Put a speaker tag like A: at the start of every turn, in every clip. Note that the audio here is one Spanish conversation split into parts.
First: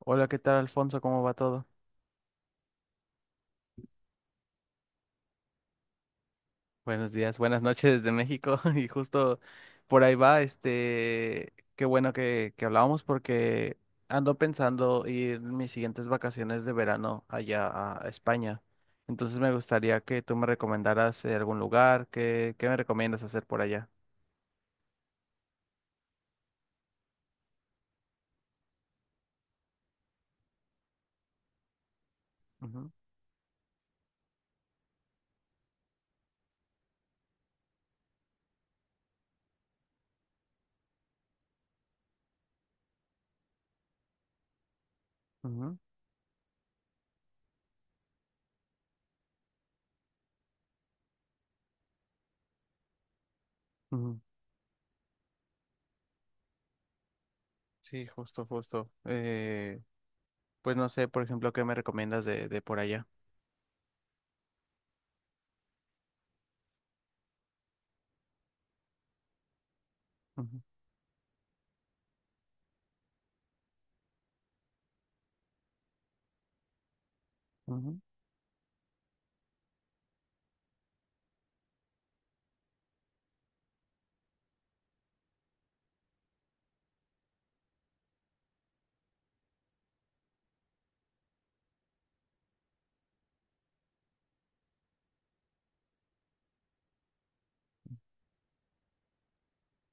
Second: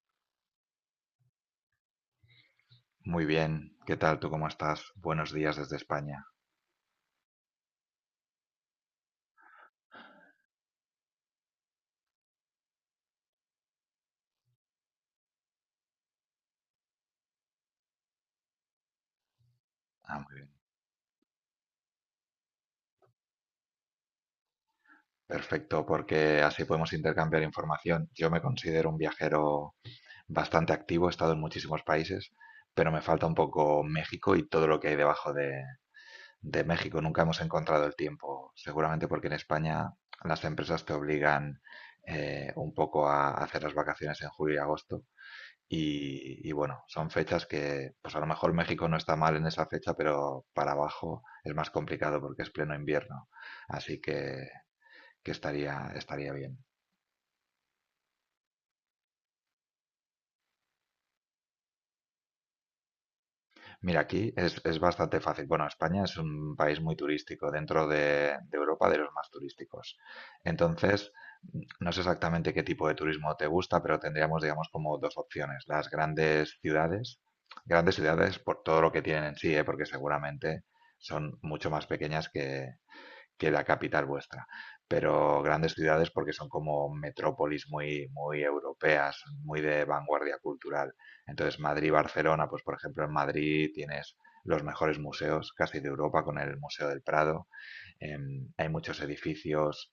A: Hola, ¿qué tal, Alfonso? ¿Cómo va todo?
B: Muy bien, ¿qué tal? ¿Tú cómo estás? Buenos días desde España.
A: Buenos días, buenas noches desde México. Y justo por ahí va, qué bueno que hablábamos porque ando pensando ir mis siguientes vacaciones de verano allá a España. Entonces me gustaría
B: Ah,
A: que tú
B: muy
A: me
B: bien.
A: recomendaras algún lugar, qué me recomiendas hacer por allá?
B: Perfecto, porque así podemos intercambiar información. Yo me considero un viajero bastante activo, he estado en muchísimos países,
A: Ujú,
B: pero me falta un poco México y todo lo que hay debajo de México. Nunca hemos encontrado el tiempo, seguramente porque en España las empresas te obligan un poco a hacer las vacaciones en julio y agosto.
A: ujú,
B: Y bueno, son fechas que, pues a lo mejor México no está mal en esa fecha, pero para abajo es más complicado porque es pleno invierno. Así
A: ujú.
B: que estaría bien.
A: Sí, justo, justo. Pues no sé, por ejemplo, ¿qué me recomiendas de por allá?
B: Mira, aquí es bastante fácil. Bueno, España es un país muy turístico, dentro de Europa, de los más turísticos.
A: Ujú,
B: Entonces, no sé exactamente qué tipo de turismo te gusta, pero tendríamos, digamos, como dos opciones. Las grandes ciudades por todo lo que tienen en sí, ¿eh? Porque seguramente son mucho más pequeñas que la capital vuestra. Pero grandes ciudades porque son como metrópolis muy, muy europeas, muy de vanguardia cultural. Entonces, Madrid y Barcelona. Pues por ejemplo, en Madrid tienes los mejores museos casi de Europa, con el Museo del Prado. Hay muchos edificios,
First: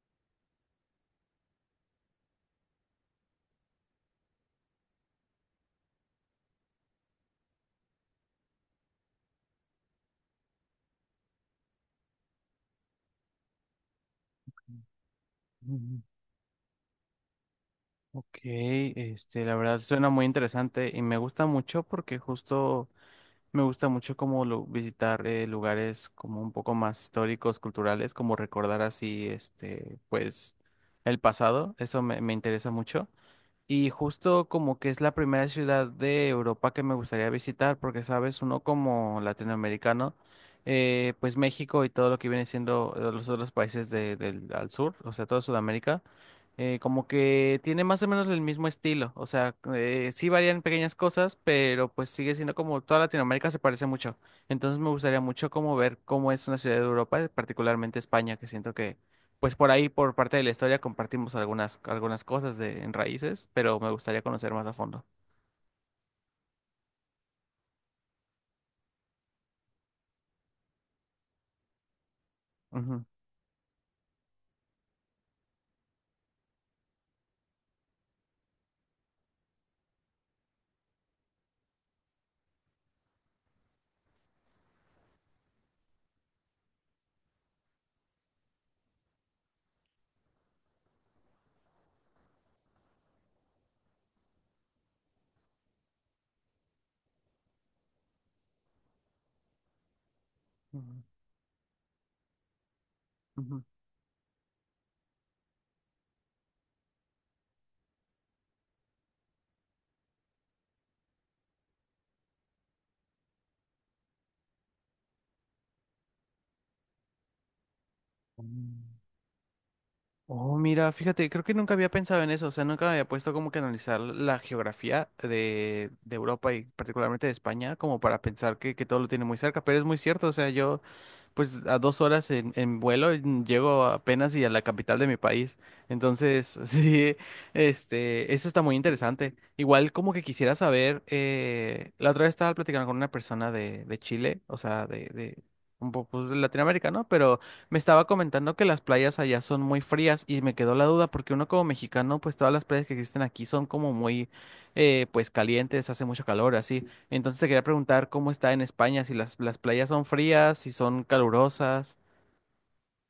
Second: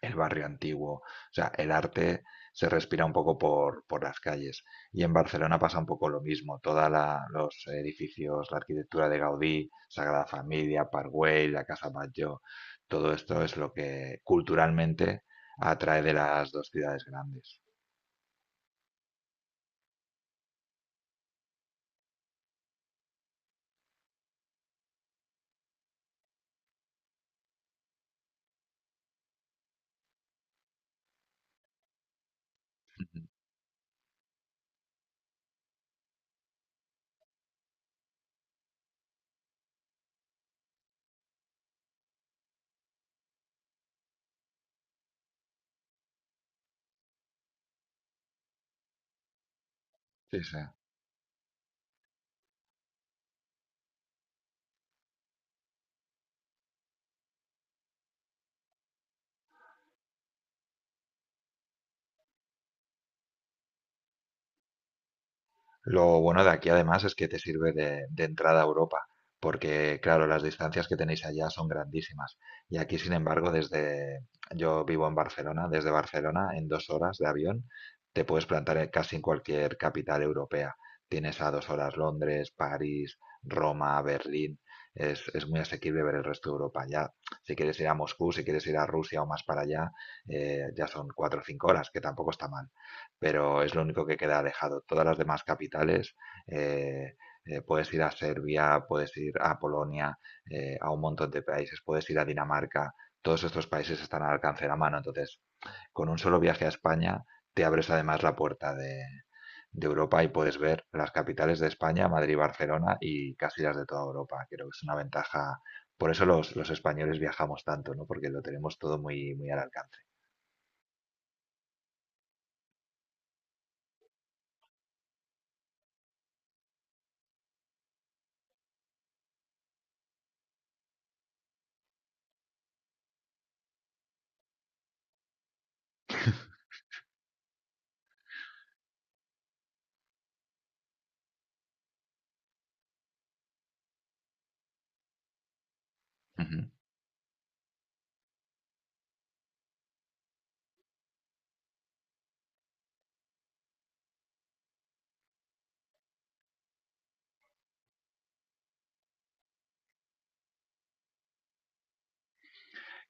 B: el barrio antiguo, o sea, el arte se respira un poco por las calles. Y en Barcelona pasa un poco lo mismo, los edificios, la arquitectura de Gaudí, Sagrada Familia, Park Güell, la Casa Batlló, todo esto es lo que culturalmente
A: ujú.
B: atrae de las dos ciudades grandes.
A: Ok, la verdad suena muy interesante y me gusta mucho porque justo me gusta mucho como visitar lugares como un poco más históricos, culturales, como recordar así, este, pues, el pasado, eso me interesa mucho.
B: Ujú.
A: Y justo como que es la primera ciudad de Europa que me gustaría visitar, porque sabes, uno como latinoamericano, pues México y todo lo que viene siendo los otros países del al sur, o sea, toda Sudamérica, como que tiene más o menos el mismo estilo, o sea, sí
B: Sí, sí.
A: varían pequeñas cosas, pero pues sigue siendo como toda Latinoamérica se parece mucho. Entonces me gustaría mucho como ver cómo es una ciudad de Europa, particularmente España, que siento pues por ahí, por parte de la historia, compartimos algunas, algunas cosas de, en raíces, pero me gustaría conocer más a fondo.
B: Lo bueno de aquí, además, es que te sirve de entrada a Europa, porque claro, las distancias que tenéis allá son grandísimas. Y aquí,
A: Ujú,
B: sin embargo, desde yo vivo en Barcelona. Desde Barcelona, en 2 horas de avión, te puedes plantar casi en cualquier capital europea. Tienes a 2 horas Londres, París, Roma, Berlín. Es muy asequible ver el resto de Europa. Ya, si quieres ir a Moscú, si quieres ir a Rusia o más para allá, ya son 4 o 5 horas, que tampoco está mal, pero es lo único que queda alejado. Todas las demás capitales, eh, puedes ir a Serbia, puedes ir a Polonia, a
A: ujú,
B: un montón de países, puedes ir a Dinamarca, todos estos países están al alcance de la mano. Entonces, con un solo viaje a España, te abres además la puerta de Europa, y puedes ver las capitales de España, Madrid, Barcelona, y casi las de toda Europa. Creo que es una ventaja. Por eso los españoles viajamos tanto, ¿no? Porque lo
A: ujú.
B: tenemos
A: Mm.
B: todo muy, muy al alcance.
A: Oh, mira, fíjate, creo que nunca había pensado en eso, o sea, nunca me había puesto como que analizar la geografía de Europa y particularmente de España, como para pensar que todo lo tiene muy cerca, pero es muy cierto, o sea, yo pues a dos horas en vuelo llego apenas y a la capital de mi país. Entonces, sí, este, eso está muy interesante. Igual como que quisiera saber, la otra vez estaba platicando con una persona de Chile, o sea, de un poco pues, de
B: Ujú.
A: Latinoamérica, ¿no? Pero me estaba comentando que las playas allá son muy frías y me quedó la duda porque uno como mexicano, pues todas las playas que existen aquí son como muy, pues calientes, hace mucho calor, así. Entonces te quería preguntar cómo está en España, si las, las playas son frías, si son calurosas.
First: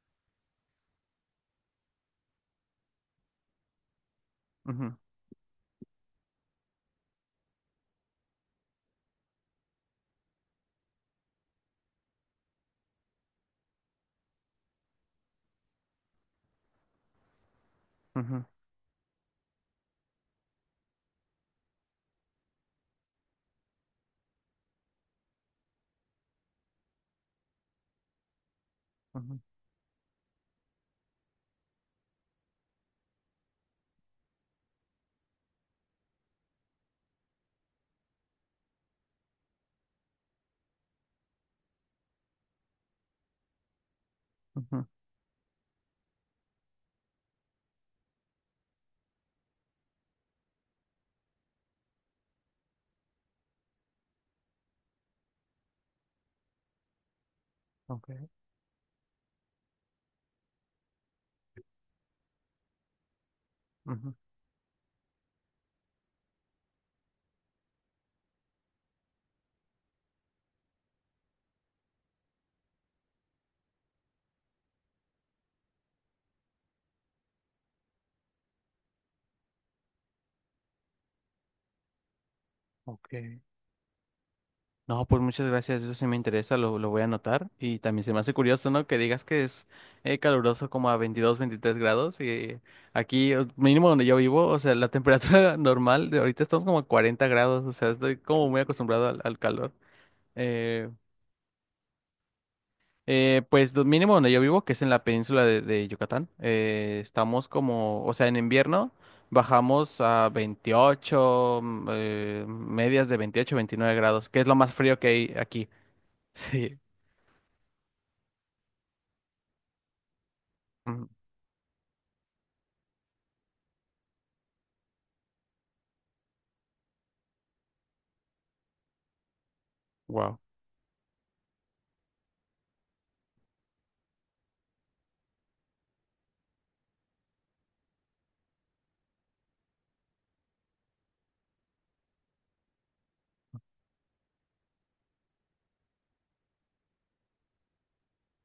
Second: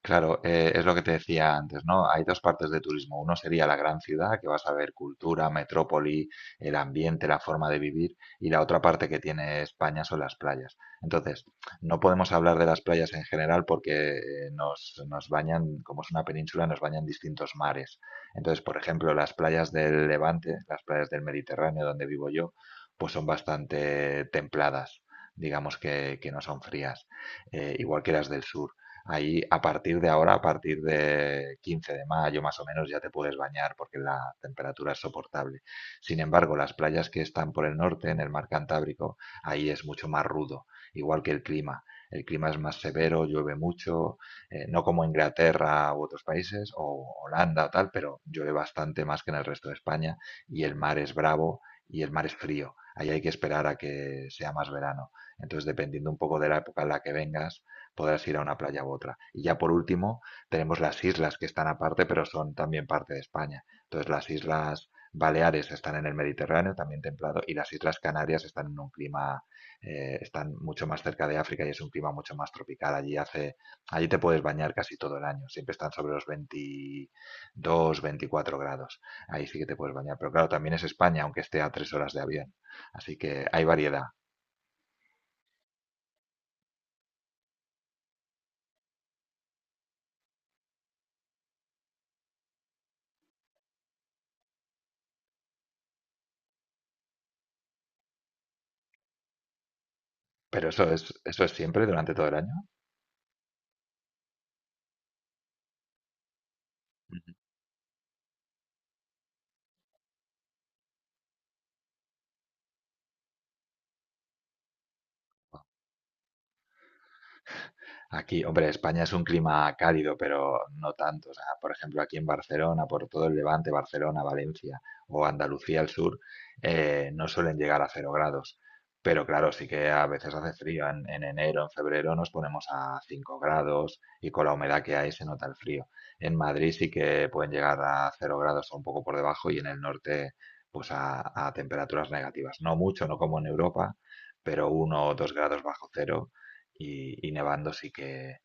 B: Claro, es lo que te decía antes, ¿no? Hay dos partes de turismo. Uno sería la gran ciudad, que vas a ver
A: Ujú,
B: cultura, metrópoli, el ambiente, la forma de vivir, y la otra parte que tiene España son las playas. Entonces, no podemos hablar de las playas en general, porque nos bañan, como es una península, nos bañan distintos mares.
A: ujú,
B: Entonces, por ejemplo, las playas del Levante, las playas del Mediterráneo, donde vivo yo, pues son bastante templadas, digamos que no son frías, igual que las del sur,
A: ujú,
B: ahí a partir de ahora, a partir de 15 de mayo más o menos, ya te puedes bañar porque la temperatura es soportable. Sin embargo, las playas que están por el norte, en el mar Cantábrico, ahí es mucho más rudo, igual que el clima. El clima es más severo, llueve mucho, no
A: ujú,
B: como Inglaterra u otros países, o Holanda o tal, pero llueve bastante más que en el resto de España, y el mar es bravo y el mar es frío. Ahí hay que esperar a que sea más verano. Entonces, dependiendo un poco de la época en la que vengas,
A: ok,
B: podrás ir a una playa u otra. Y ya por último, tenemos las islas, que están aparte, pero son también parte de España. Entonces,
A: ujú,
B: las islas Baleares están en el Mediterráneo, también templado, y las islas Canarias están en un clima, están mucho más cerca de África y es un clima mucho más tropical. Allí te puedes bañar casi todo el año, siempre están sobre los 22, 24 grados. Ahí sí que te puedes bañar, pero claro, también es España, aunque esté a 3 horas de avión.
A: ok.
B: Así que hay variedad.
A: No, pues muchas gracias, eso sí me interesa, lo voy a anotar. Y también se me hace curioso, ¿no? Que digas que es caluroso como a 22 23 grados. Y aquí, mínimo donde yo vivo, o sea, la temperatura normal, de ahorita estamos como a 40 grados, o sea, estoy como muy acostumbrado al calor.
B: Pero
A: Eh,
B: eso es siempre durante todo el año.
A: Pues lo mínimo donde yo vivo, que es en la península de Yucatán, estamos como, o sea, en invierno bajamos a 28, medias de 28, 29 grados, que es lo más frío que hay aquí. Sí.
B: Aquí, hombre, España es un clima cálido, pero no
A: Mm.
B: tanto. O sea, por ejemplo, aquí en Barcelona, por todo el Levante, Barcelona, Valencia o Andalucía al sur, no suelen llegar a 0 grados. Pero claro, sí que a veces
A: Wow,
B: hace frío. En enero, en febrero nos ponemos a 5 grados y con la humedad que hay se nota el frío. En Madrid sí que pueden llegar a 0 grados o un poco por debajo, y en el norte, pues a temperaturas negativas. No mucho, no como en Europa, pero 1 o 2 grados bajo cero y nevando sí que,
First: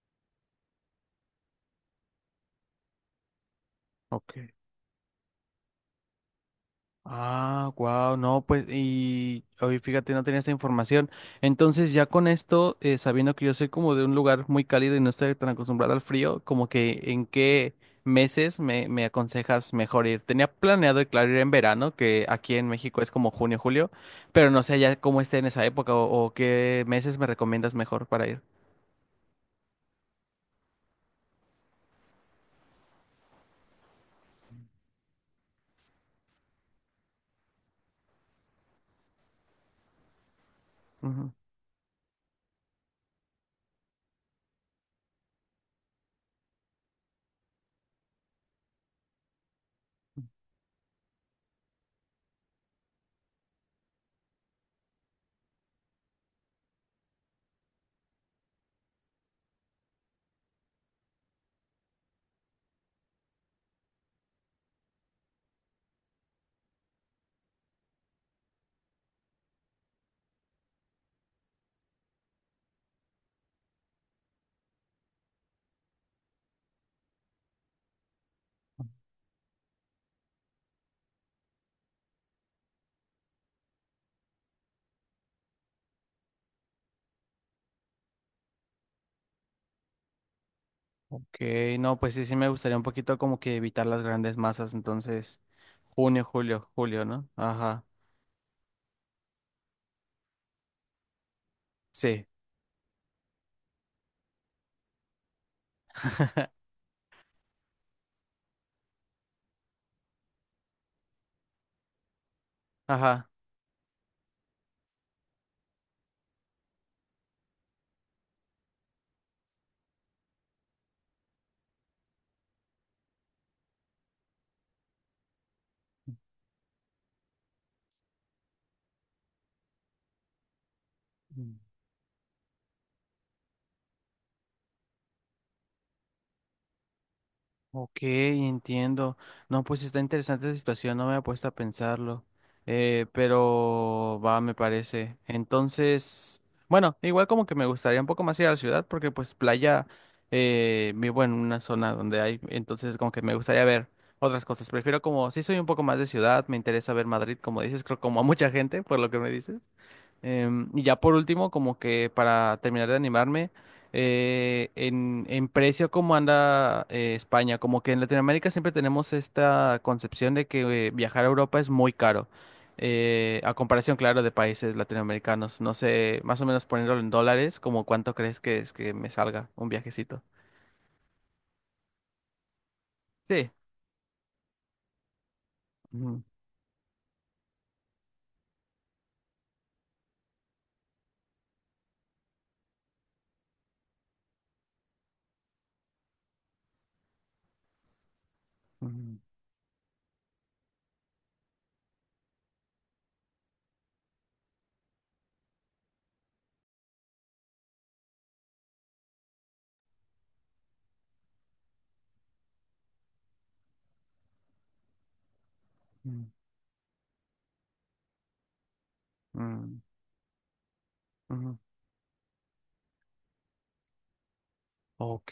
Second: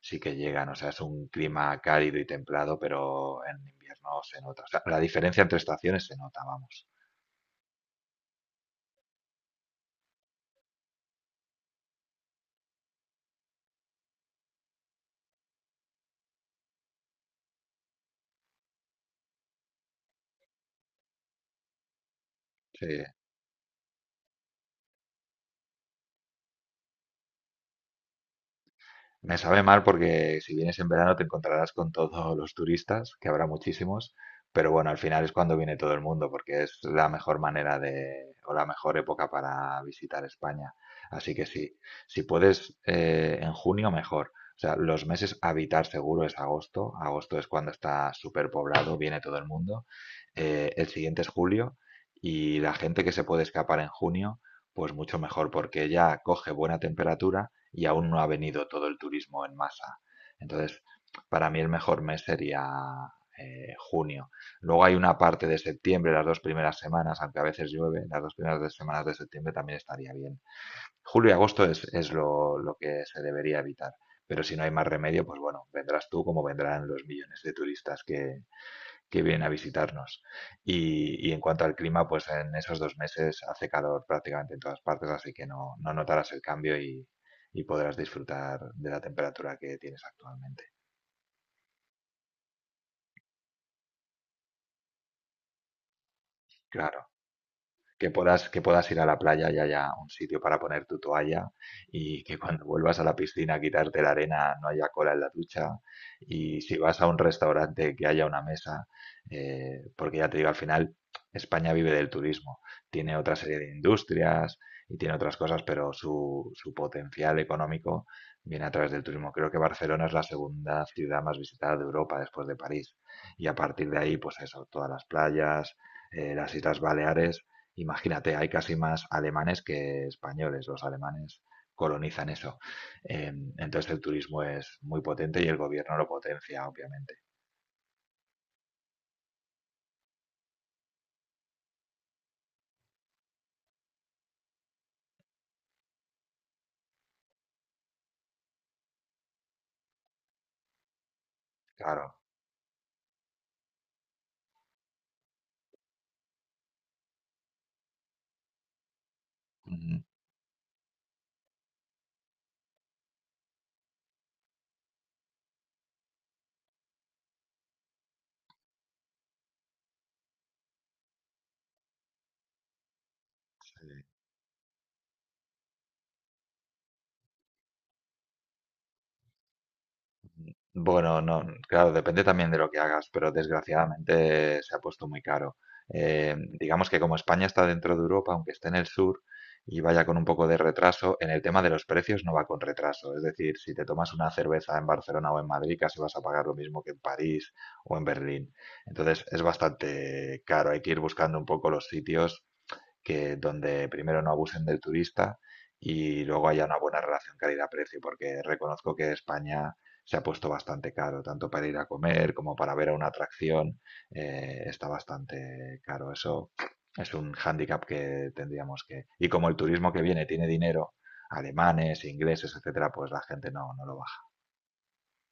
B: sí que llegan. O sea, es un clima cálido y templado, pero en invierno
A: ok.
B: se nota. O sea, la diferencia entre estaciones se nota, vamos.
A: Ah, wow, no, pues, y hoy fíjate, no tenía esta información. Entonces, ya con esto, sabiendo que yo soy como de un lugar muy cálido y no estoy tan acostumbrado al frío, como que en qué meses me aconsejas mejor ir. Tenía planeado, claro, ir en verano, que aquí en
B: Sí.
A: México es como junio, julio, pero no sé ya cómo esté en esa época o qué meses me recomiendas mejor para ir.
B: Me sabe mal porque si vienes en verano te encontrarás con todos los turistas, que habrá muchísimos, pero bueno, al final es cuando viene todo el mundo, porque es la mejor manera de, o la mejor época para visitar España.
A: Ujú.
B: Así que sí, si puedes en junio, mejor. O sea, los meses a evitar seguro es agosto. Agosto es cuando está súper poblado, viene todo el mundo. El siguiente es julio, y la gente que se puede escapar en junio, pues mucho mejor, porque ya coge buena temperatura y aún no ha venido todo el turismo en masa. Entonces, para mí el mejor mes sería junio. Luego hay una parte de septiembre, las dos primeras semanas, aunque a veces llueve, las dos primeras semanas de septiembre también estaría bien. Julio y agosto es lo que se debería evitar. Pero si no hay más remedio, pues bueno, vendrás tú como vendrán los millones de turistas que vienen a visitarnos. Y en cuanto al clima, pues en esos 2 meses hace calor prácticamente en todas partes, así que no notarás el cambio y podrás disfrutar de la temperatura que tienes actualmente.
A: Ok, no, pues sí, sí me gustaría un poquito como que evitar las grandes masas, entonces, junio, julio, julio,
B: Claro.
A: ¿no? Ajá,
B: Que puedas ir a la playa y haya un sitio para poner tu toalla, y
A: sí.
B: que cuando vuelvas a la piscina a quitarte la arena no haya cola en la ducha, y si vas a un restaurante que haya una mesa, porque ya te digo, al final España vive del turismo, tiene
A: Ajá.
B: otra serie de industrias y tiene otras cosas, pero su potencial económico viene a través del turismo. Creo que Barcelona es la segunda ciudad más visitada de Europa después de París. Y a partir de ahí, pues eso, todas las playas, las Islas Baleares. Imagínate, hay casi más alemanes que españoles. Los alemanes
A: Mm.
B: colonizan eso. Eh, entonces el turismo es muy potente y el gobierno lo potencia, obviamente.
A: Ok, entiendo. No, pues está interesante la situación, no me he puesto a pensarlo. Pero va, me parece. Entonces, bueno, igual como que me gustaría un poco más ir a la ciudad porque pues playa vivo en una zona
B: Claro.
A: donde hay, entonces como que me gustaría ver otras cosas. Prefiero como, sí soy un poco más de ciudad, me interesa ver Madrid, como dices, creo como a mucha gente, por lo que me dices.
B: Ujú.
A: Em, y ya por último, como que para terminar de animarme, en precio, ¿cómo anda España? Como que en Latinoamérica siempre tenemos esta concepción de que viajar a Europa es muy caro, a comparación, claro, de países latinoamericanos. No sé, más o menos poniéndolo en dólares, ¿como cuánto crees que es que me salga un viajecito?
B: Bueno, no, claro, depende también de lo que hagas, pero
A: Sí.
B: desgraciadamente se ha puesto muy caro.
A: Ujú,
B: Digamos que como España está dentro de Europa, aunque esté en el sur y vaya con un poco de retraso, en el tema de los precios no va con retraso. Es decir, si te tomas una cerveza en Barcelona o en Madrid, casi vas a pagar lo mismo que en París o en Berlín.
A: ujú,
B: Entonces es bastante caro, hay que ir buscando un poco los sitios que donde primero no abusen del turista, y luego haya una buena relación calidad-precio, porque reconozco que España se ha puesto bastante caro, tanto para ir a comer como para ver a una atracción, está bastante caro.
A: ujú,
B: Eso es un hándicap que tendríamos que... Y como el turismo que viene tiene dinero,
A: ujú, ujú.
B: alemanes, ingleses, etcétera, pues la gente no lo baja.
A: Ok,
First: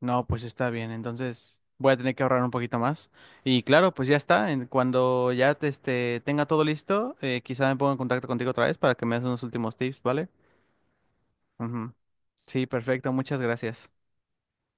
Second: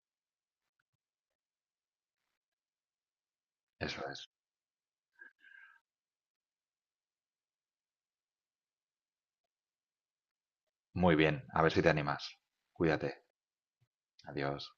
A: no, pues está bien, entonces voy a tener que ahorrar un poquito más. Y claro,
B: Eso
A: pues ya
B: es.
A: está, cuando ya te, este, tenga todo listo, quizá me ponga en contacto contigo otra vez para que me des unos últimos tips, ¿vale?
B: Muy bien, a ver si te
A: Ujú.
B: animas.
A: Sí, perfecto,
B: Cuídate.
A: muchas gracias.
B: Adiós.